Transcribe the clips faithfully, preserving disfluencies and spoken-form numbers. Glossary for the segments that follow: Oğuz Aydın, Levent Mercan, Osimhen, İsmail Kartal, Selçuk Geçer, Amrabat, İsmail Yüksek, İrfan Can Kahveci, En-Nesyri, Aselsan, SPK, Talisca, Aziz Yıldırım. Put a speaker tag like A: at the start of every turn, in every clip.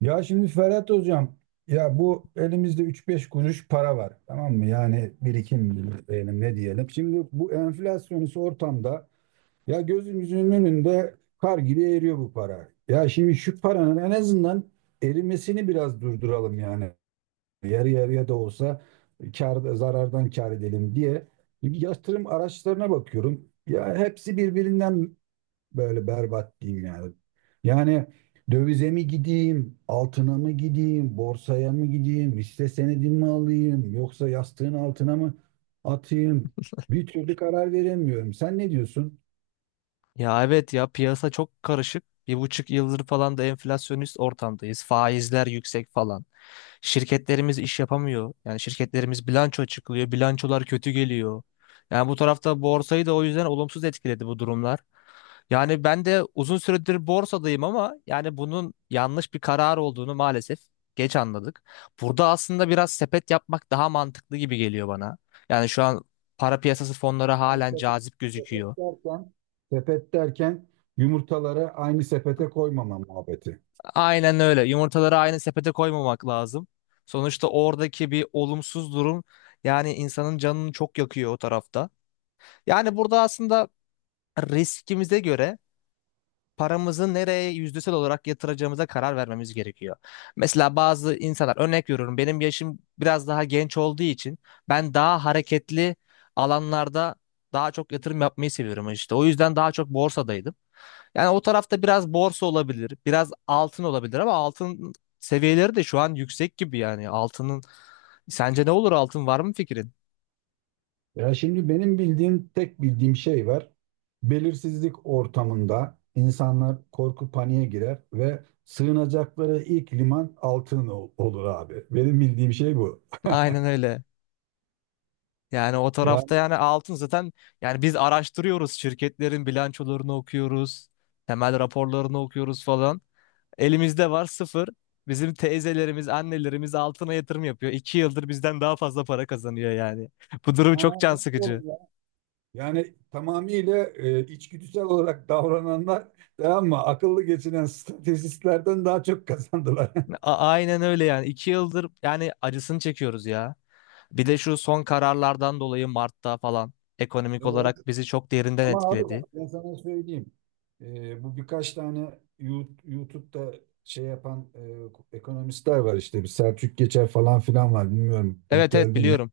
A: Ya şimdi Ferhat Hocam, ya bu elimizde üç beş kuruş para var, tamam mı? Yani birikim diyelim, ne diyelim. Şimdi bu enflasyonist ortamda ya gözümüzün önünde kar gibi eriyor bu para. Ya şimdi şu paranın en azından erimesini biraz durduralım yani. Yarı yarıya da olsa kar, zarardan kar edelim diye. Yatırım araçlarına bakıyorum. Ya hepsi birbirinden böyle berbat diyeyim yani. Yani dövize mi gideyim, altına mı gideyim, borsaya mı gideyim, hisse senedi mi alayım, yoksa yastığın altına mı atayım? Bir türlü karar veremiyorum. Sen ne diyorsun?
B: Ya evet ya piyasa çok karışık. Bir buçuk yıldır falan da enflasyonist ortamdayız. Faizler yüksek falan. Şirketlerimiz iş yapamıyor. Yani şirketlerimiz bilanço açıklıyor. Bilançolar kötü geliyor. Yani bu tarafta borsayı da o yüzden olumsuz etkiledi bu durumlar. Yani ben de uzun süredir borsadayım ama yani bunun yanlış bir karar olduğunu maalesef geç anladık. Burada aslında biraz sepet yapmak daha mantıklı gibi geliyor bana. Yani şu an para piyasası fonları
A: Yani
B: halen
A: sepet,
B: cazip
A: sepet
B: gözüküyor.
A: derken, sepet derken yumurtaları aynı sepete koymama muhabbeti.
B: Aynen öyle. Yumurtaları aynı sepete koymamak lazım. Sonuçta oradaki bir olumsuz durum yani insanın canını çok yakıyor o tarafta. Yani burada aslında riskimize göre paramızı nereye yüzdesel olarak yatıracağımıza karar vermemiz gerekiyor. Mesela bazı insanlar örnek veriyorum benim yaşım biraz daha genç olduğu için ben daha hareketli alanlarda daha çok yatırım yapmayı seviyorum işte. O yüzden daha çok borsadaydım. Yani o tarafta biraz borsa olabilir, biraz altın olabilir ama altın seviyeleri de şu an yüksek gibi yani. Altının sence ne olur altın var mı fikrin?
A: Ya şimdi benim bildiğim, tek bildiğim şey var. Belirsizlik ortamında insanlar korku paniğe girer ve sığınacakları ilk liman altın ol- olur abi. Benim bildiğim şey bu.
B: Aynen öyle. Yani o tarafta
A: Yani,
B: yani altın zaten yani biz araştırıyoruz şirketlerin bilançolarını okuyoruz, temel raporlarını okuyoruz falan. Elimizde var sıfır. Bizim teyzelerimiz, annelerimiz altına yatırım yapıyor. İki yıldır bizden daha fazla para kazanıyor yani. Bu durum
A: ha,
B: çok can sıkıcı.
A: olur ya. Yani tamamıyla e, içgüdüsel olarak davrananlar, tamam mı? Akıllı geçinen stratejistlerden daha çok kazandılar.
B: A- aynen öyle yani. İki yıldır yani acısını çekiyoruz ya. Bir de şu son kararlardan dolayı Mart'ta falan ekonomik olarak bizi çok derinden
A: Ama abi bak
B: etkiledi.
A: ben sana söyleyeyim. Ee, bu birkaç tane Yu- YouTube'da şey yapan e, ekonomistler var işte. Bir Selçuk Geçer falan filan var. Bilmiyorum denk
B: Evet, evet,
A: geldin mi?
B: biliyorum.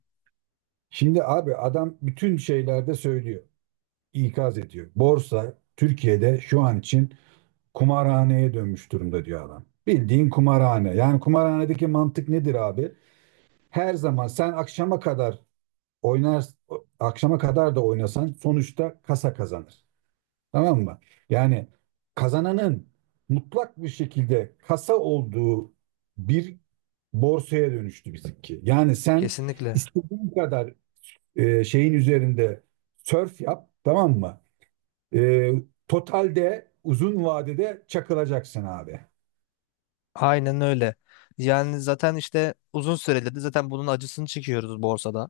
A: Şimdi abi adam bütün şeylerde söylüyor, ikaz ediyor. Borsa Türkiye'de şu an için kumarhaneye dönmüş durumda diyor adam. Bildiğin kumarhane. Yani kumarhanedeki mantık nedir abi? Her zaman sen akşama kadar oynar, akşama kadar da oynasan sonuçta kasa kazanır. Tamam mı? Yani kazananın mutlak bir şekilde kasa olduğu bir borsaya dönüştü bizimki. Yani sen
B: Kesinlikle.
A: istediğin kadar e, şeyin üzerinde sörf yap, tamam mı? E, Totalde uzun vadede çakılacaksın abi.
B: Aynen öyle. Yani zaten işte uzun süredir de zaten bunun acısını çekiyoruz borsada.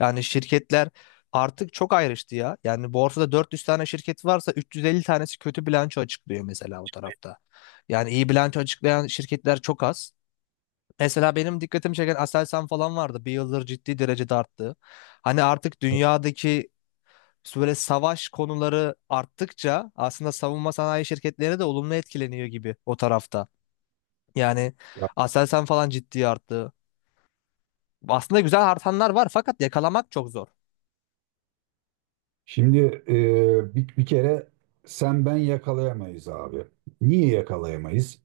B: Yani şirketler artık çok ayrıştı ya. Yani borsada dört yüz tane şirket varsa üç yüz elli tanesi kötü bilanço açıklıyor mesela o tarafta. Yani iyi bilanço açıklayan şirketler çok az. Mesela benim dikkatimi çeken Aselsan falan vardı. Bir yıldır ciddi derecede arttı. Hani artık dünyadaki İşte böyle savaş konuları arttıkça aslında savunma sanayi şirketleri de olumlu etkileniyor gibi o tarafta. Yani Aselsan falan ciddi arttı. Aslında güzel artanlar var fakat yakalamak çok zor.
A: Şimdi e, bir, bir kere sen ben yakalayamayız abi. Niye yakalayamayız?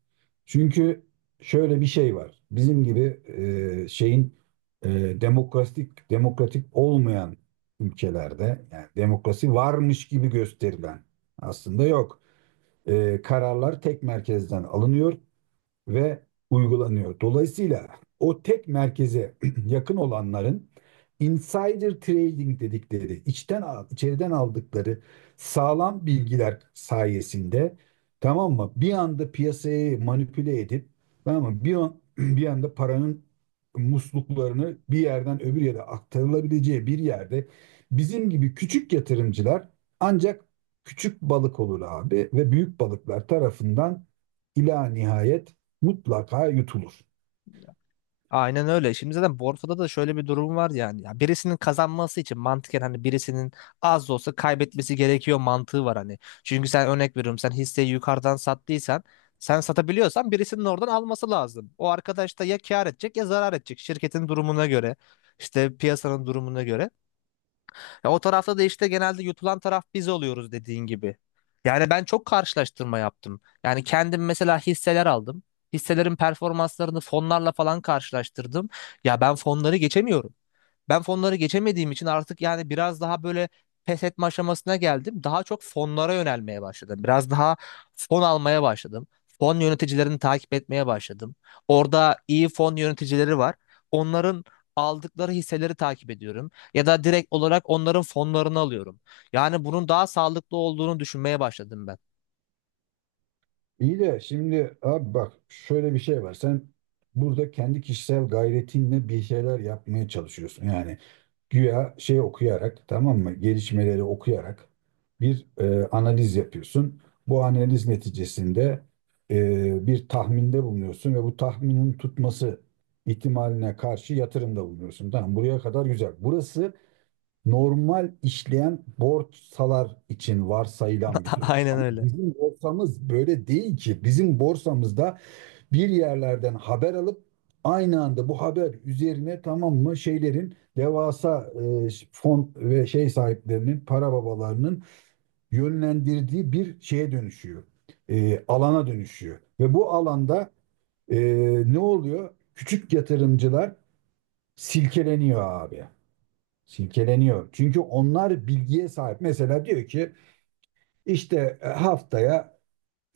A: Çünkü şöyle bir şey var. Bizim gibi e, şeyin, e, demokratik, demokratik olmayan ülkelerde, yani demokrasi varmış gibi gösterilen, aslında yok. E, kararlar tek merkezden alınıyor ve uygulanıyor. Dolayısıyla o tek merkeze yakın olanların, insider trading dedikleri, içten al- içeriden aldıkları sağlam bilgiler sayesinde, tamam mı, bir anda piyasayı manipüle edip, tamam mı, Bir an, bir anda paranın musluklarını bir yerden öbür yere aktarılabileceği bir yerde, bizim gibi küçük yatırımcılar ancak küçük balık olur abi ve büyük balıklar tarafından ila nihayet mutlaka yutulur.
B: Aynen öyle. Şimdi zaten borsada da şöyle bir durum var yani. Ya birisinin kazanması için mantıken hani birisinin az da olsa kaybetmesi gerekiyor mantığı var hani. Çünkü sen örnek veriyorum sen hisseyi yukarıdan sattıysan sen satabiliyorsan birisinin oradan alması lazım. O arkadaş da ya kâr edecek ya zarar edecek şirketin durumuna göre. İşte piyasanın durumuna göre. Ya o tarafta da işte genelde yutulan taraf biz oluyoruz dediğin gibi. Yani ben çok karşılaştırma yaptım. Yani kendim mesela hisseler aldım. Hisselerin performanslarını fonlarla falan karşılaştırdım. Ya ben fonları geçemiyorum. Ben fonları geçemediğim için artık yani biraz daha böyle pes etme aşamasına geldim. Daha çok fonlara yönelmeye başladım. Biraz daha fon almaya başladım. Fon yöneticilerini takip etmeye başladım. Orada iyi fon yöneticileri var. Onların aldıkları hisseleri takip ediyorum. Ya da direkt olarak onların fonlarını alıyorum. Yani bunun daha sağlıklı olduğunu düşünmeye başladım ben.
A: İyi de şimdi abi bak şöyle bir şey var. Sen burada kendi kişisel gayretinle bir şeyler yapmaya çalışıyorsun. Yani güya şey okuyarak, tamam mı? Gelişmeleri okuyarak bir e, analiz yapıyorsun. Bu analiz neticesinde e, bir tahminde bulunuyorsun ve bu tahminin tutması ihtimaline karşı yatırımda bulunuyorsun. Tamam, buraya kadar güzel. Burası normal işleyen borsalar için varsayılan bir durum.
B: Aynen
A: Ama
B: öyle.
A: bizim borsamız böyle değil ki. Bizim borsamızda bir yerlerden haber alıp aynı anda bu haber üzerine, tamam mı, şeylerin devasa e, fon ve şey sahiplerinin, para babalarının yönlendirdiği bir şeye dönüşüyor. E, alana dönüşüyor. Ve bu alanda e, ne oluyor? Küçük yatırımcılar silkeleniyor abi. Silkeleniyor. Çünkü onlar bilgiye sahip. Mesela diyor ki işte e, haftaya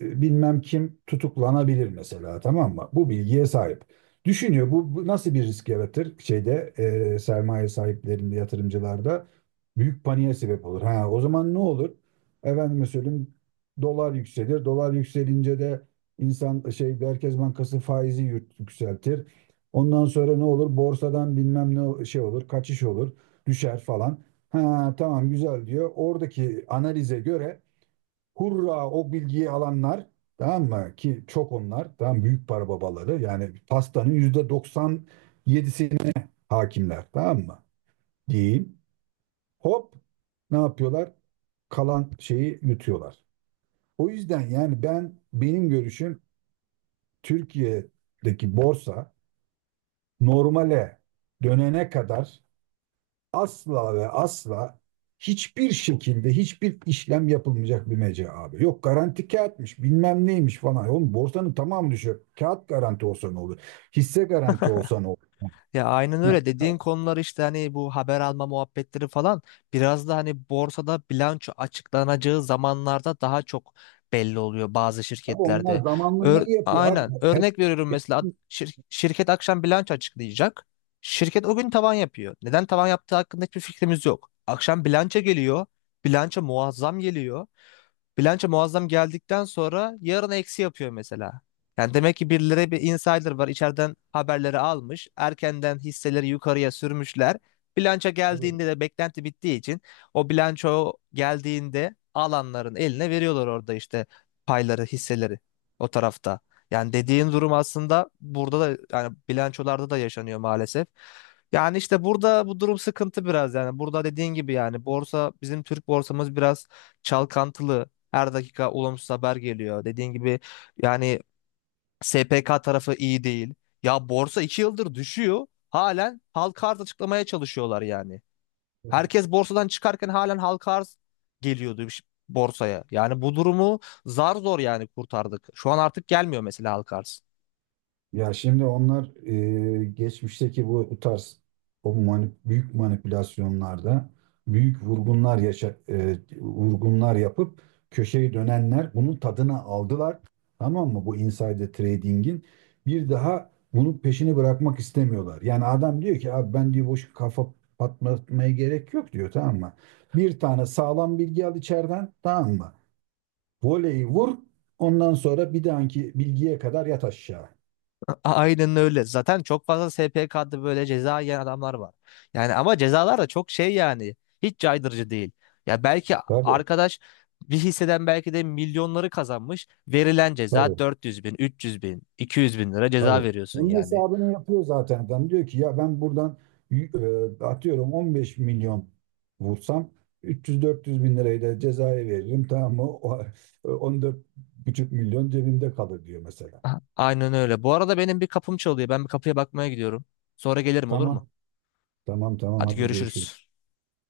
A: e, bilmem kim tutuklanabilir mesela, tamam mı? Bu bilgiye sahip. Düşünüyor, bu, bu nasıl bir risk yaratır şeyde, e, sermaye sahiplerinde, yatırımcılarda büyük paniğe sebep olur. Ha, o zaman ne olur? Efendime söyleyeyim, dolar yükselir. Dolar yükselince de insan şey, Merkez Bankası faizi yük- yükseltir. Ondan sonra ne olur? Borsadan bilmem ne şey olur, kaçış olur, düşer falan. Ha tamam güzel diyor. Oradaki analize göre hurra o bilgiyi alanlar, tamam mı ki çok, onlar tamam, büyük para babaları yani pastanın yüzde doksan yedisine hakimler, tamam mı diyeyim. Hop, ne yapıyorlar? Kalan şeyi yutuyorlar. O yüzden yani ben, benim görüşüm, Türkiye'deki borsa normale dönene kadar asla ve asla hiçbir şekilde hiçbir işlem yapılmayacak bir mecra abi. Yok garanti kağıtmış, bilmem neymiş falan. Oğlum borsanın tamamı düşüyor. Kağıt garanti olsa ne olur? Hisse garanti olsa ne olur?
B: Ya aynen
A: Heh.
B: öyle dediğin konular işte hani bu haber alma muhabbetleri falan biraz da hani borsada bilanço açıklanacağı zamanlarda daha çok belli oluyor bazı
A: Abi
B: şirketlerde.
A: onlar zamanla
B: Ör-
A: ne yapıyor abi?
B: aynen
A: Hep,
B: örnek veriyorum
A: hep-
B: mesela ad- şir- şirket akşam bilanço açıklayacak. Şirket o gün tavan yapıyor. Neden tavan yaptığı hakkında hiçbir fikrimiz yok. Akşam bilanço geliyor. Bilanço muazzam geliyor. Bilanço muazzam geldikten sonra yarın eksi yapıyor mesela. Yani demek ki birileri bir insider var içeriden haberleri almış. Erkenden hisseleri yukarıya sürmüşler. Bilanço
A: Tabii.
B: geldiğinde de beklenti bittiği için o bilanço geldiğinde alanların eline veriyorlar orada işte payları, hisseleri o tarafta. Yani dediğin durum aslında burada da yani bilançolarda da yaşanıyor maalesef. Yani işte burada bu durum sıkıntı biraz yani. Burada dediğin gibi yani borsa bizim Türk borsamız biraz çalkantılı. Her dakika olumsuz haber geliyor. Dediğin gibi yani S P K tarafı iyi değil. Ya borsa iki yıldır düşüyor. Halen halka arz açıklamaya çalışıyorlar yani. Herkes borsadan çıkarken halen halka arz geliyordu ş- borsaya. Yani bu durumu zar zor yani kurtardık. Şu an artık gelmiyor mesela halka arz.
A: Ya şimdi onlar e, geçmişteki bu, bu tarz o mani- büyük manipülasyonlarda büyük vurgunlar yaşa, e, vurgunlar yapıp köşeyi dönenler bunun tadına aldılar. Tamam mı? Bu insider trading'in bir daha bunun peşini bırakmak istemiyorlar. Yani adam diyor ki abi, ben diyor boş kafa patlatmaya gerek yok diyor, tamam mı? Bir tane sağlam bilgi al içeriden, tamam mı? Voleyi vur, ondan sonra bir dahaki bilgiye kadar yat aşağı.
B: A- Aynen öyle. Zaten çok fazla S P K'da böyle ceza yiyen adamlar var. Yani ama cezalar da çok şey yani. Hiç caydırıcı değil. Ya belki
A: Tabii.
B: arkadaş bir hisseden belki de milyonları kazanmış. Verilen ceza
A: Tabii,
B: dört yüz bin, üç yüz bin, iki yüz bin lira ceza
A: tabii.
B: veriyorsun
A: Onun
B: yani.
A: hesabını yapıyor zaten adam. Diyor ki ya ben buradan y- e, atıyorum on beş milyon vursam, üç yüz dört yüz bin lirayı da cezaya veririm. Tamam mı? O, e, on dört buçuk milyon cebimde kalır diyor mesela.
B: A- Aynen öyle. Bu arada benim bir kapım çalıyor. Ben bir kapıya bakmaya gidiyorum. Sonra gelirim olur mu?
A: Tamam, tamam, tamam,
B: Hadi
A: hadi görüşürüz.
B: görüşürüz.